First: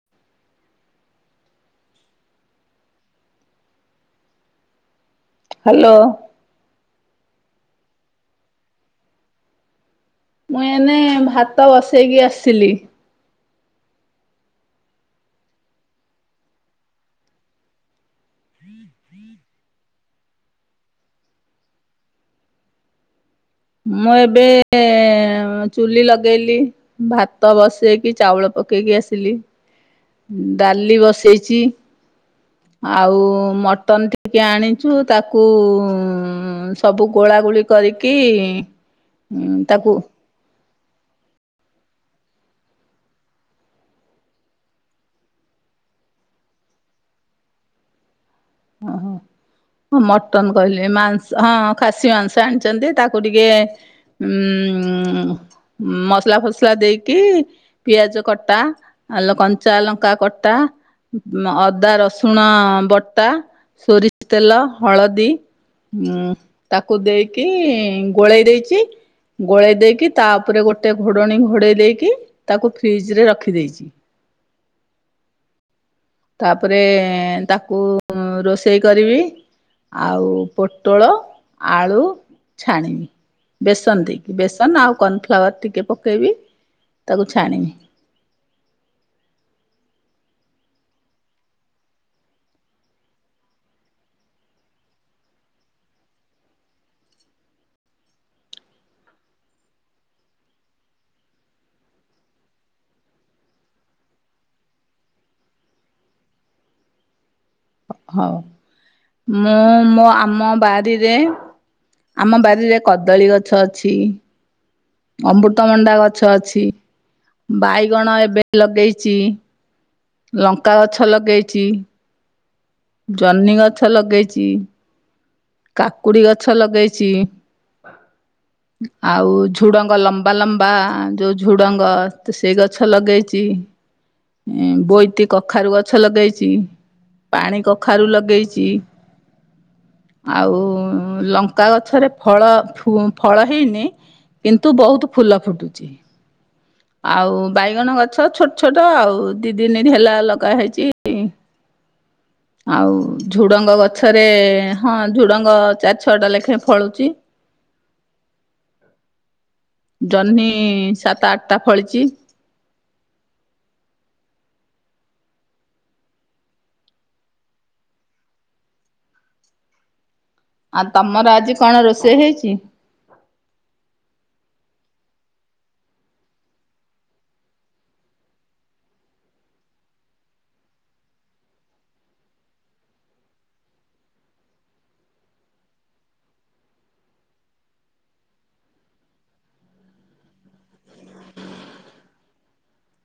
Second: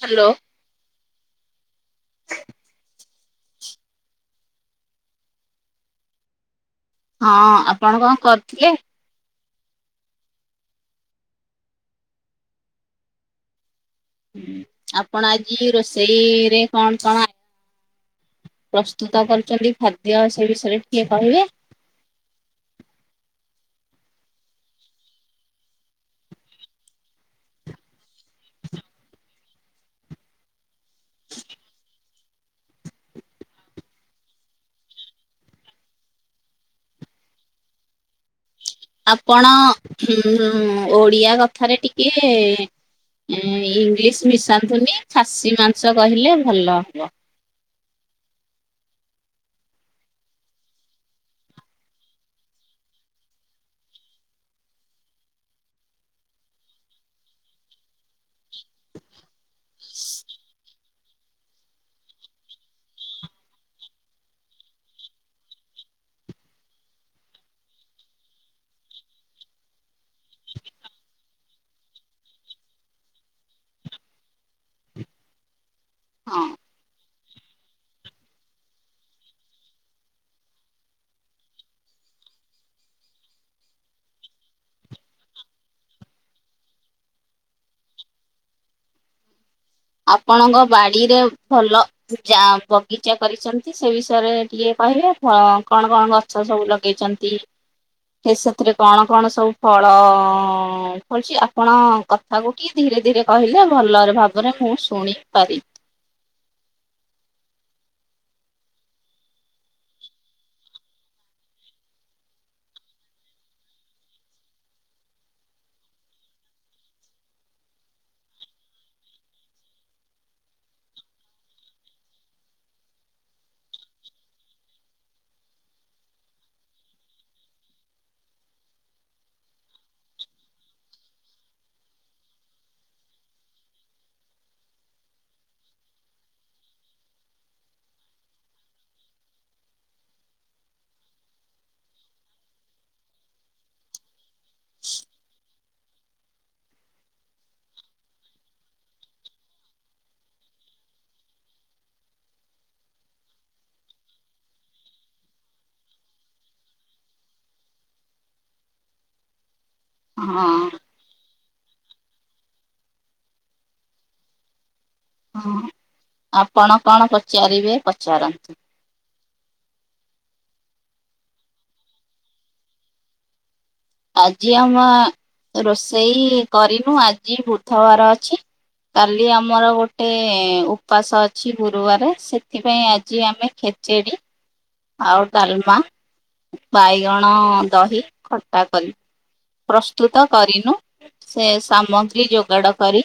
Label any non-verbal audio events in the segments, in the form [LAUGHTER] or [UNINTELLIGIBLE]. Hello. Hello. ହଁ ଆପଣ କଣ କରୁଥିଲେ? ମୁଁ ଏନେ ଭାତ ବସେଇକି ଆସିଲି। ହଁ ଆପଣ ଆଜି ରୋଷେଇରେ କଣ କଣ ଆ ପ୍ରସ୍ତୁତ କରିଚନ୍ତି ଖାଦ୍ୟ ସେ ବିଷୟରେ ଟିକେ କହିବେ? ମୁଁ ଏବେ ଚୁଲି ଲଗେଇଲି, ଭାତ ବସେଇକି ଚାଉଳ ପକେଇକି ଆସିଲି। ଡାଲି ବସେଇଚି ଆଉ ମଟନ ଟିକେ ଆଣିଛୁ ତାକୁ ସବୁ ଗୋଳା ଗୋଳି ଗୋଳି କରିକି ଆପଣ ତାକୁ ଉମ୍ ଓଡିଆ କଥାରେ ଟିକେ ଏ ଇଂଲିଶ ମିଶାନ୍ତୁନି, ଖାସି ମାଂସ କହିଲେ ଭଲ ହବ। ଓହୋ। ହଁ ମଟନ କହିଲେ ମାଂସ ହଁ ଖାସି ମାଂସ ଆଣିଚନ୍ତି ତାକୁ ଟିକେ ଉମ୍ ଉମ୍ ମସଲା ଫସଲା ଦେଇକି ପିଆଜ କଟା, ଆ କଞ୍ଚା ଲଙ୍କା କଟା ଅଦା ରସୁଣ ବଟା, ସୋରିଷ ତେଲ, ହଳଦୀ ଉମ୍ ତାକୁ ଦେଇକି ଗୋଳେଇ ଦେଇଚି ଗୋଳେଇ ଦେଇକି ତା ଉପରେ ଗୋଟେ ଘୋଡ଼ଣୀ ଘୋଡ଼େଇ ଦେଇକି ତାକୁ ଫ୍ରିଜରେ ରଖିଦେଇଛି। ହୁଁ ତାପରେ ତାକୁ ରୋଷେଇ କରିବି ଆଉ ପୋଟଳ ଆଳୁ ଛାଣିବି। ବେସନ ଦେଇକି ବେସନ ଆଉ କର୍ନଫ୍ଲାୱାର ଟିକେ ପକେଇବି ତାକୁ ଛାଣିବି। ହୁଁ ଆପଣଙ୍କ ବାଡିରେ ଭଲ ଯା ବଗିଚା କରିଚନ୍ତି ସେ ବିଷୟରେ ଟିକେ କହିବେ? ହଁ କଣ କଣ ଗଛ ସବୁ ଲଗେଇଚନ୍ତି? ସେ ସେଥିରେ କଣ କଣ ସବୁ ଫଳ ଫଳୁଛି ଆପଣ କଥାକୁ କି ଧି ଧୀରେ ଧୀରେ କହିଲେ ଭଲ ଭାବରେ ମୁଁ ଶୁଣି ପାରିି ହଉ ମୁଁ ମୋ ଆମ ବାରିରେ ଆମ ବାରିରେ କଦଳୀ ଗଛ ଅଛି ଅମୃତମଣ୍ଡା ଗଛ ଅଛି, ବାଇଗଣ ଏବେ ଲଗେଇଚି ଲଙ୍କା ଗଛ ଲଗେଇଚି ଜହ୍ନି ଗଛ ଲଗେଇଚି କାକୁଡି ଗଛ ଲଗେଇଚି ହ ଆଉ ଝୁଡଙ୍ଗ ଲମ୍ବା ଲମ୍ବା ଯୋଉ ଝୁଡଙ୍ଗ ତ ସେଇ ଗଛ ଲଗେଇଚି ବୋଇତି କଖାରୁ ଗଛ ଲଗେଇଚି ପାଣି କଖାରୁ ଲଗେଇଚି ଆଉ ଲଙ୍କା ଗଛରେ ଫଳ ଫଳ ହେଇନି କିନ୍ତୁ ବହୁତ ଫୁଲ ଫୁଟୁଚି। ଆଉ ବାଇଗଣ ଗଛ ଛୋଟ ଛୋଟ ଆଉ ଦି ଦିନ ହେଲା ଲଗା ହେଇଛି। ଆଉ ଝୁଡଙ୍ଗ ଗଛରେ ହଁ ଝୁଡଙ୍ଗ ଚାରି ଛଅଟା ଲେଖାଏଁ ଫଳୁଚି ଜହ୍ନି ହଁ ସାତ ଆଠଟା ଫଳିଛି। ହଁ ଆପଣ କଣ ପଚାରିବେ ପଚାରନ୍ତୁ? ଆଉ ତମର ଆଜି କଣ ରୋଷେଇ ହେଇଛି? ଆଜି ଆମ ରୋଷେଇ କରିନୁ ଆଜି ବୁଧବାର ଅଛି। କାଲି ଆମର ଗୋଟେ ଉପାସ ଅଛି ଗୁରୁବାର ସେଥିପାଇଁ ଆଜି ଆମେ ଖି ଚିଡ଼ି। ଆଉ ଡାଲମା, ବାଇଗଣ ଦହି, ଖଟା କରିବି। ପ୍ରସ୍ତୁତ କରିନୁ ସେ ସାମଗ୍ରୀ ଯୋଗାଡ କରି।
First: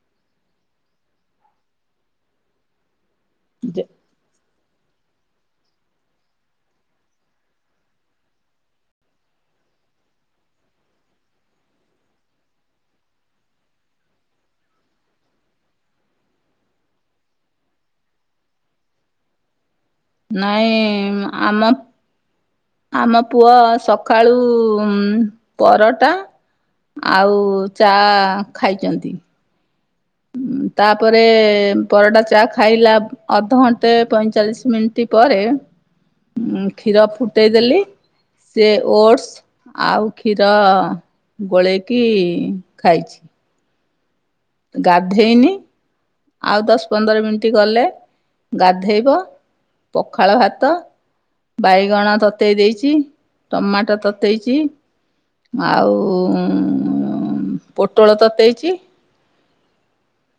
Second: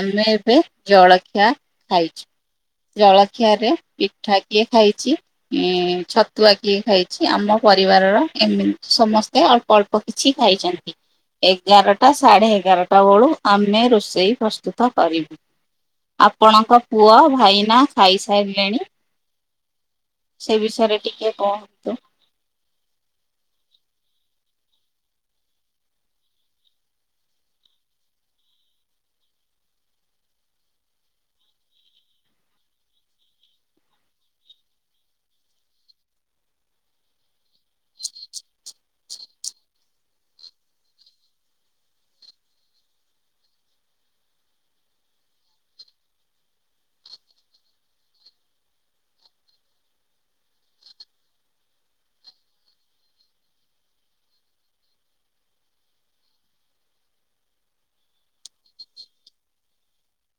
ଆମେ ଏବେ ଜଳଖିଆ ଖାଇଛୁ। ଜଳଖିଆ ରେ ପିଠା କିଏ ଖାଇଛି? ଛତୁଆ କିଏ ଖାଇଛି? ଆମ ପରିବାରର ଏମିତି ସମସ୍ତେ ଆଉ ଅଳ୍ପ କିଛି ଖାଇଛନ୍ତି। ଏଗାରଟା ସାଢେ ଏଗାରଟା ବେଳୁ ଆମେ ରୋଷେଇ ପ୍ରସ୍ତୁତ କରିବୁ। ଆପଣଙ୍କ ପୁଅ ଭାଇ ନା ଖାଇସାରଲେଣି। ନାଇଁ ଟିକେ ଆମ କୁହନ୍ତୁ ଆମ ପୁଅ ସକାଳୁ ଉ ପରଟା ଆଉ ଚା ଖାଇଛନ୍ତି। ତାପରେ ପରଟା ଚା ଖାଇଲା ଅଧଘଣ୍ଟେ ପଇଁଚାଳିଶ ମିନିଟ୍ ପରେ ହଁ କ୍ଷୀର ଫୁଟେଇଦେଲି। ସେ ଓଟସ ଆଉ କ୍ଷୀର। ଗୋଳେଇକି ଖାଇଛି। ଗାଧେଇନି। ଆଉ ଦଶ ପନ୍ଦର ମିନିଟ ଗଲେ ଗାଧେଇବ। ପଖାଳ ଭାତ। ବାଇଗଣ ତତେଇ ଦେଇଛି, ଟମାଟୋ ତତେଇଛି। ଆଉ ପୋଟଳ ତତେଇଛି।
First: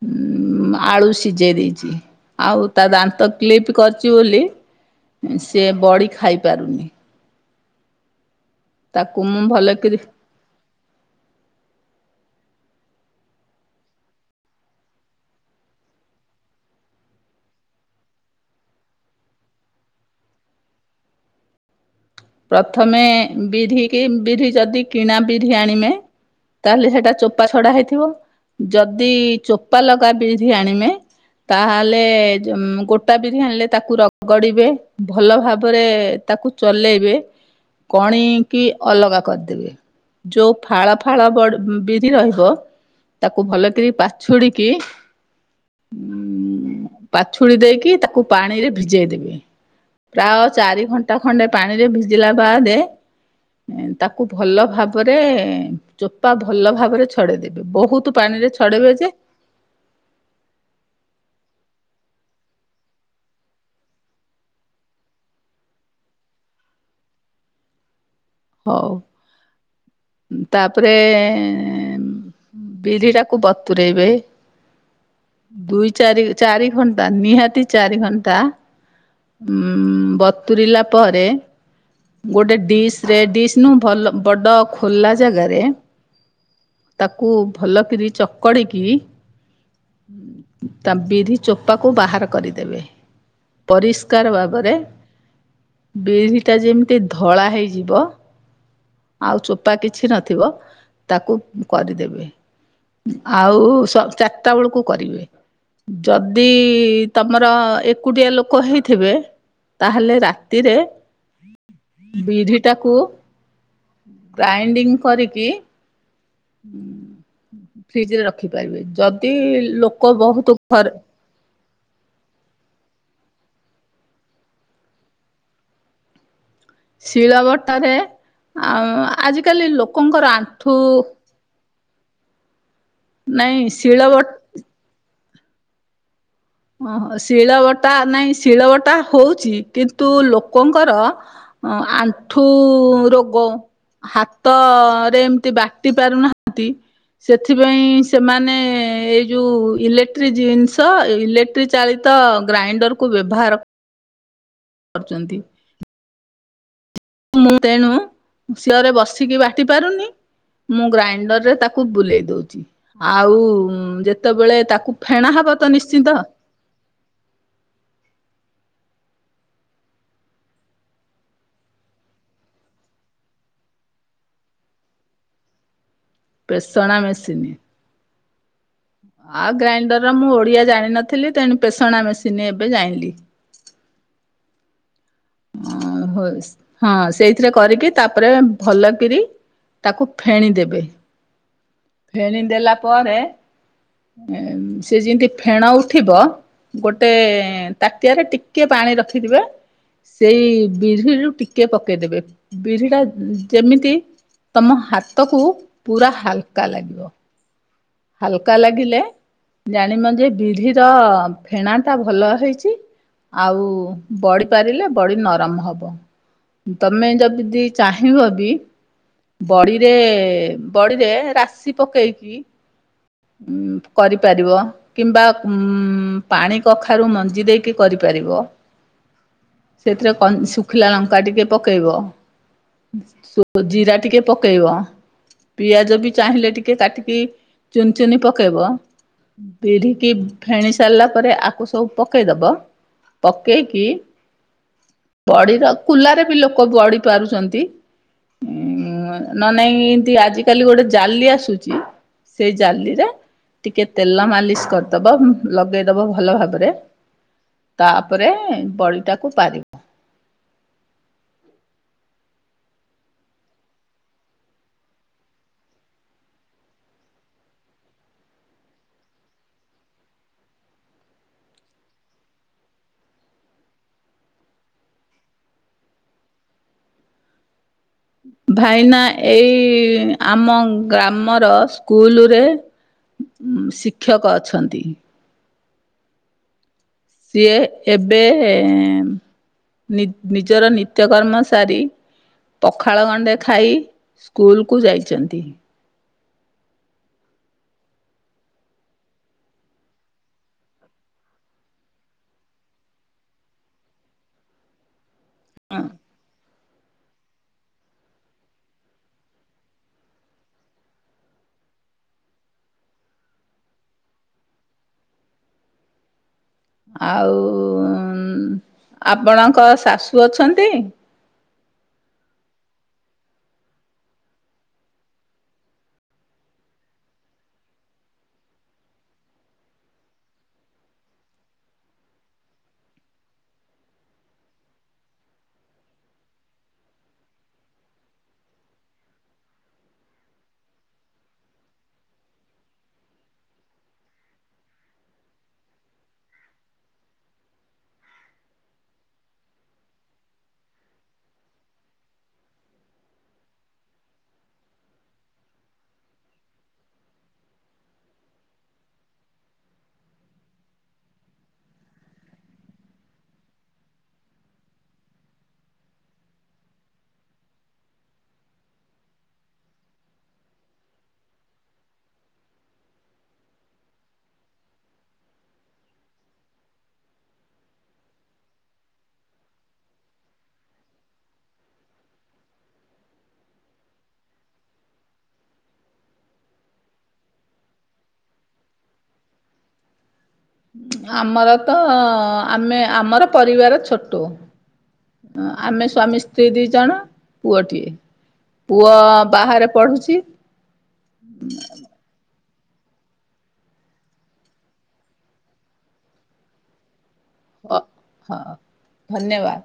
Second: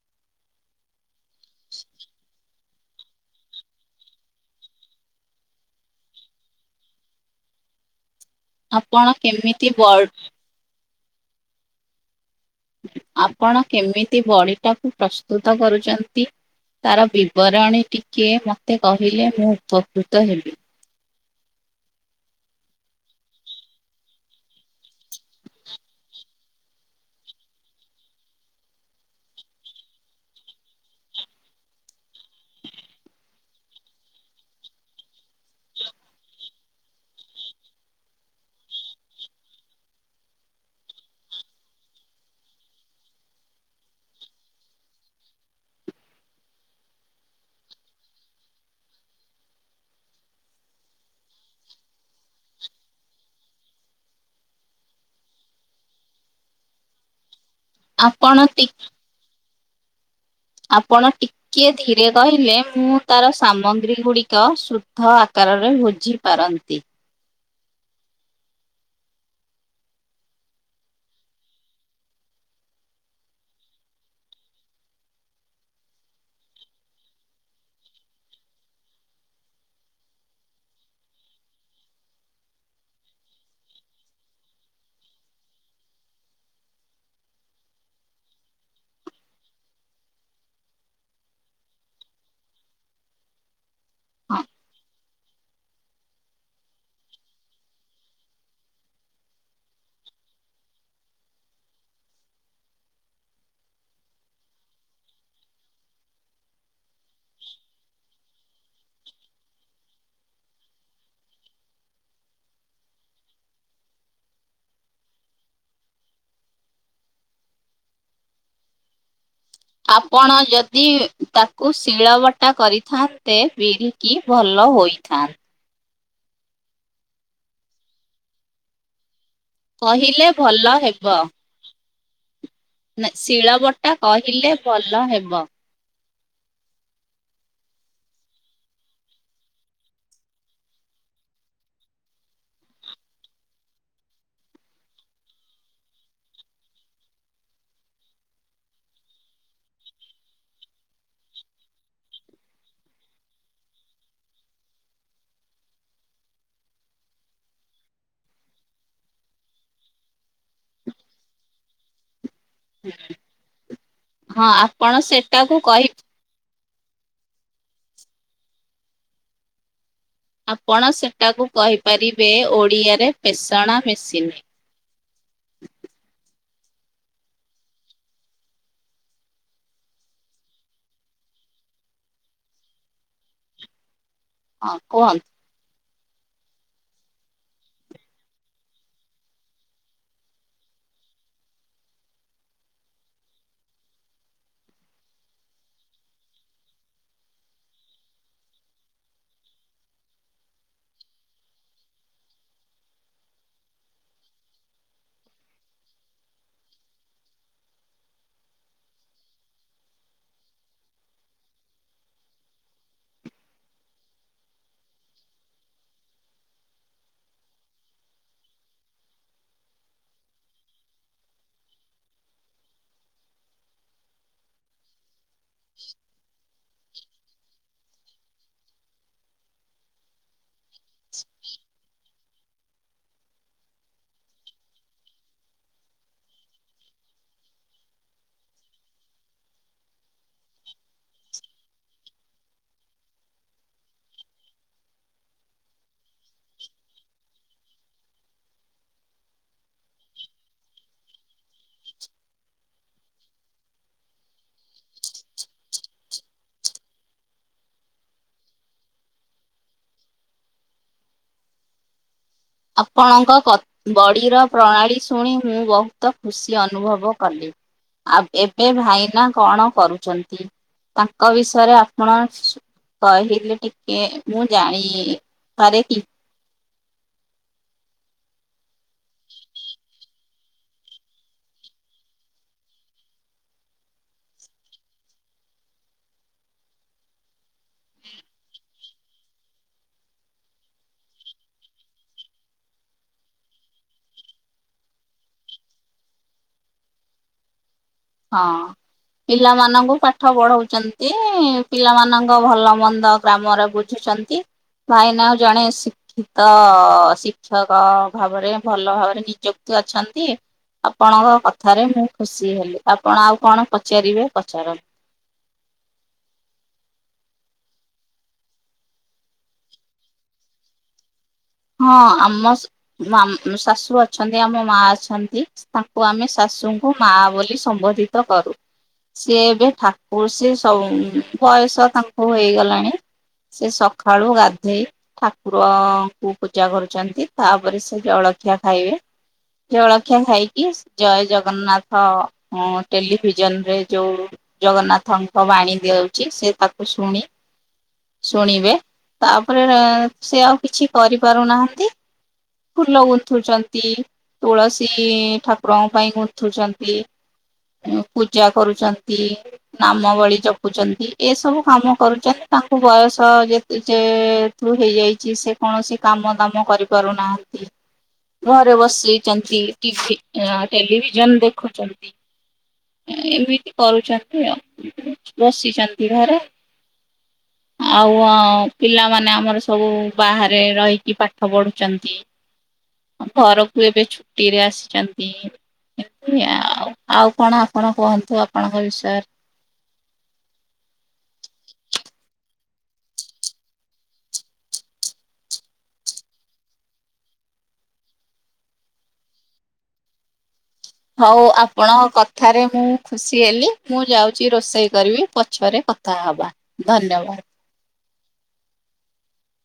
ହୁଁ। ଆଳୁ ସିଝେଇ ଦେଇଛି ଆଉ ତା ଦାନ୍ତ କ୍ଲିପ କରିଛି ବୋଲି ସେ ବଡି ଖାଇପାରୁନି। ଆପଣ ତାକୁ ମୁଁ କେମିତି ଭଲକିରି ବର୍ଡ ଆପଣ କେମିତି ବଡିଟାକୁ ପ୍ରସ୍ତୁତ କରୁଛନ୍ତି? ତାର ବିବରଣୀ ଟିକେ ମୋତେ କହିଲେ ମୁଁ ଉପକୃତ ହେବି। ପ୍ରଥମେ ବିଧ କି ବିରି ଯଦି କିଣା ବିରି ଆଣିବେ। ତାହେଲେ ସେଟା ଚୋପା ଛଡା ହେଇଥିବ ଯଦି ଚୋପା ଲଗା ବିରି ଆଣିବେ ତାହେଲେ ଗୋଟା ବିରି ଆଣିଲେ ତାକୁ ରଗଡିବେ ଭଲ ଭାବରେ। ତାକୁ ଚଲେଇବେ କଣ କିି ଅଲଗା କରିଦେବେ? ଯୋଉ ଫାଳ ଫାଳ ବିରି ରହିବ। ତାକୁ ଭଲ କରି ପାଛୁଡିକି ପାଛୁଡି ଦେଇକି ତାକୁ ପାଣିରେ ଭିଜେଇ ଦେବେ। ପ୍ରାୟ ଚାରି ଘଣ୍ଟା ଖଣ୍ଡେ ପାଣିରେ ଭିଜିଲା ବାଦ। ତାକୁ ଭଲ ଭାବରେ ଚୋପା ଭଲ ଭାବରେ ଛଡେଇ ଦେବେ। ବହୁତ ପାଣି ଆପଣ ରେ ଟି ଛଡେଇବେ ଯେ ଆପଣ ଟିକେ ଧୀରେ କହିଲେ ମୁଁ ତାର ସାମଗ୍ରୀ ଗୁଡିକ ଶୁଦ୍ଧ ଆକା ରେ ବୁଝି ପାରନ୍ତି। ହଉ। ତାପରେ? ବିରି ଟାକୁ ବତୁରେଇବେ। ଦୁଇ ଚାରି ଚାରି ଘଣ୍ଟା ନିହାତି ଚାରି ଘଣ୍ଟା। ଉଁ ବତୁରିଲା ପରେ। ଗୋଟେ ଡିସ ରେ ଡିସ୍ ନୁହୁଁ ଭଲ ବଡ଼ ଖୋଲା ଜାଗାରେ ତାକୁ ଭଲ କିରି ଚକଡ଼ିକି ତା ବିରି ଚୋପାକୁ ବାହାର କରିଦେବେ। ପରିଷ୍କାର ହଁ ଭାବରେ ବିିରିଟା ଯେମି କେତେ ଧଳା ହେଇଯିବ ଆଉ ଚୋପା କିଛି ନଥିବ ତାକୁ କରିଦେବେ। ଆଉ ଚାରିଟା ବେଳକୁ କରିବେ। ଯଦି ତମର ଏକୁଟିଆ ଲୋକ ହେଇଥିବେ। ତାହେଲେ ରାତିରେ ବିରିଟାକୁ ଗ୍ରାଇଣ୍ଡିଙ୍ଗ କରିକି ଫ୍ରିଜ ରେ ରଖିପାରିବେ ଯ ଦି ଲୋକ ବହୁତ ଘରେ କୁ ଶିଳବଟା କରିଥାନ୍ତେ ବିରିକି ଭଲ ହୋଇଥା ଶିଳ ବଟାରେ ଆ ଆଜିକାଲି କହିଲେ ଲୋକଙ୍କର ଭଲ ଆଣ୍ଠୁ ହେବ। ନା ଶିଳ ନାଇଁ ବଟା ଶିଳ ବଟ କହିଲେ ଭଲ ହେବ । ଓହୋ ଶିଳ ବଟା ନାଇଁ ଶିଳ ବଟା ହଉଛି କିନ୍ତୁ ଲୋକଙ୍କର ଅ ଆଣ୍ଠୁ ରୋଗ । ହାତରେ ଏମିତି ବାଟି ପାରୁନାହାନ୍ତି । ସେଥିପାଇଁ ସେମାନେ ଏଇ ଯୋଉ ଇଲେକ୍ଟ୍ରିକ ଜିନିଷ ଇଲେ ଲଟ୍ରି ଚାଳିତ ଗ୍ରାଇଣ୍ଡରକୁୁ ବ୍ୟବହାର କରୁଛନ୍ତି । ମୁଁ ତେଣୁ ସିଳରେ ବସିକି ବାଟି ପାରୁନି । ମୁଁ ଗ୍ରାଇଣ୍ଡର ରେ ତାକୁ ବୁଲେଇ ଦଉ ଆଉ ହଁ ଯେତେବେଳେ ଆପଣ ତାକୁ ଫେଣା ହବ ସେଟାକୁ ତ କହି ନିଶ୍ଚିନ୍ତ । ଆପଣ ସେଟାକୁ କହିପାରିବେ ଓଡ଼ିଆରେ ପେଶଣା ମେସିନ୍ । [INAUDIBLE] ପେସଣା ମେସିନ୍ । ଆଉ ଗ୍ରାଇଣ୍ଡର ର ମୁଁ ଓଡିଆ ଜାଣିିନଥିଲି ତେଣୁ ପେଷଣା ମେସିନ୍ ଏବେ ଜାଣିଲି । ହଁ କୁହନ୍ତ । ହ ହଁ ସେଇଥିରେ କରିକି ତାପରେ ଭଲ କିରି ତାକୁ ଫେଣି ଦେବେ ଫେଣି ଦେଲା ପରେ ସେ ଯେମିତି ଫେଣ ଉଠିବ ଗୋଟେ ତାଟିଆରେ ଟିକିଏ ପାଣି ରଖିଥିବେ । ସେଇ ବିରିରୁୁ ଟିକେ ପକେଇଦେବେ ବିରି ଟା ଯେମିତି ତମ ହାତକୁ ପୁରା ହାଲକା ଲାଗିବ । ହାଲକା ଲାଗିଲେ ଜାଣିବ ଯେ ବିରିର ଫେଣା ଟା ଭଲ ହେଇଛି । ଆଉ ବଢ଼ି ପାରିଲେ । ବଡି ନରମ ହବ ।ତମେ ଯଦି ଚାହିଁବ ବି ବଡିରେ ବଡିରେ ରାଶି ପକେଇକି କରିପାରିବ କିମ୍ବା ଉ ପାଣି କଖାରୁ ମଞ୍ଜି ଦେଇକି କରି ପାରିବ । [INAUDIBLE] ସେଥିରେ କ ଶୁଖିଲା ଲଙ୍କା ଟିକେ ପକେଇବ । ସୁବୁ ଜିରା ଟିକେ ପକେଇବ। ପିଆଜ ବି ଚାହିଁଲେ ଟିକେ କାଟିକି ଚୁନି ଚୁନି ପକେଇବ । ବିରିକି ଫେଣି ସାରିଲା ପରେ ଆକୁ ସବୁ ପକେଇଦବ । ପକେଇକି ବଢ଼ିର କୁଲାରେ ବି ଲୋକ ବଢି ପାରୁଛନ୍ତି। ଉଁ ନ ନାଇଁ ଏମତି ଆଜି କାଲି ଗୋଟେ ଜାଲି ଆସୁଛି। ସେଇ ଜାଲିରେ ଟିକେ ତେଲ ମାଲିସ କରଦବ, ଲଗେଇଦବ ଭଲ ଭାବରେ। ତାପରେ ବଡିଟାକୁ ପାରିବ। ଆପଣଙ୍କ କ ବଡ଼ିର ପ୍ରଣାଳୀ ଶୁଣି ମୁଁ ବହୁତ ଖୁସି ଅନୁଭବ କଲି। ଆଉ ଏବେ ଭାଇନା କଣ କରୁଛନ୍ତି? ତାଙ୍କ ବିଷୟରେ ଆପଣ କହିଲେ ଟିକେ ମୁଁ ଜାଣି ପାରେ କି? ଭାଇନା ଏଇ ଆମ ଗ୍ରାମର ସ୍କୁଲୁରେ ଶିକ୍ଷକ ଅଛନ୍ତି। ସିଏ ଏବେ, ନି ନିଜର ନିତ୍ୟକର୍ମ ସାରି ପଖାଳ ଗଣ୍ଡେ ଖାଇ ସ୍କୁଲକୁ ଯାଇଚନ୍ତି। ହଁ। ପିଲାମାନଙ୍କୁ ପାଠ ପଢଉଚନ୍ତି। ପିଲାମାନଙ୍କ ଭଲ ମନ୍ଦ ଗ୍ରାମର ବୁଝୁ ନ୍ତି ଭାଇନା ଆଉ ଜଣେ ହଁ, ଶିକ୍ଷିତ ତ ଶିକ୍ଷକ ଭାବରେ ଭଲ ଭାବରେ ନିଯୁକ୍ତି ଅଛନ୍ତି। ଆପଣଙ୍କ କଥାରେ ମୁଁ ଖୁସି ହେଲି। ଆପଣ ଆଉ କଣ ପଚାରିବେ ପଚାର ଆଉ ଉଁ ଆପଣଙ୍କ ଶାଶୁ ଅଛନ୍ତି? ହଁ ଆମ ମ ଶାଶୁ ଅଛନ୍ତି, ଆମ ମା ଅଛନ୍ତି, ତାଙ୍କୁ ଆମେ ଶାଶ ଶାଶୁଙ୍କୁ ମା ବୋଲି ସମ୍ବୋଧିତ କରୁ। ସିଏ ଏବେ ଠାକୁର ସି ସବୁ ବୟସ ତାଙ୍କୁ ହେଇଗଲାଣି। ସେ ସଖାଳୁ ଗାଧେଇ ଠାକୁର କୁ ପୂଜା କରୁଛନ୍ତି, ତାପରେ ସେ ଜଳଖିଆ ଖାଇବେ। ଜଳଖିଆ ଖାଇକି ଜୟ ଜଗନ୍ନାଥ ଟେଲିଭିଜନରେ ଯୋଉ ଜଗନ୍ନାଥଙ୍କ ବାଣୀ ଦିଆଉଛି ସେ ତାକୁ ଶୁଣି ଶୁଣିବେ, ତାପରେ ସିଏ ଆଉ କିଛି କରିପାରୁ ନାହାନ୍ତି। ଫୁଲ ଗୁନ୍ଥୁଚନ୍ତି ତୁଳସୀ ଠାକୁରଙ୍କ ପାଇଁ ଗୁନ୍ଥୁଚନ୍ତି। ପୂଜା କରୁଚନ୍ତି ନାମବଳି ଜପୁଚନ୍ତି ଏସବୁ କାମ କରୁଚ ତାଙ୍କୁ ବୟସ ଯେତୁ ଯେ ଯେ ହେତୁ ହେଇଯାଇଛି ସେ କୌଣସି କାମ ଦାମ କରିପାରୁ ନାହାନ୍ତି। ଘରେ ବସିଚନ୍ତି ଟି ଭି ଟେଲିଭିଜନ ଦେଖୁଛନ୍ତି। ଏମିତି କରୁଛନ୍ତି ଆଉ, ବସିଛନ୍ତି ଘରେ। ହ [UNINTELLIGIBLE] ଆଉ ଆଁ ପିଲାମାନେ ଆମର ସବୁ ବାହାରେ ରହିକି ପାଠ ପଢ଼ୁଚନ୍ତି। ଘରକୁ ଏବେ ଛୁଟିରେ ଆସିକନ୍ତି ଏମତି ଆଉ ଆଉ କଣ କଣ କୁହନ୍ତୁ ଆପଣଙ୍କ ବିଷୟରେ? ଆମର ତ ଆମେ ଆମର ପରିବାର ଛୋଟୁ। ଆମେ ସ୍ୱାମୀ ସ୍ତ୍ରୀ ଦି ଜଣ, ପୁଅଟିଏ। ପୁଅ ବାହାରେ ପଢୁଛି। ହଉ ଆପଣଙ୍କ କ କଥାରେ ମୁଁ ଖୁସି ହେଲି, ମୁଁ ଯାଉଛି ରୋଷେଇ କରିବି ପଛରେ କଥା ହବା ଧନ୍ୟବାଦ। ହ ହଁ ଧନ୍ୟବାଦ।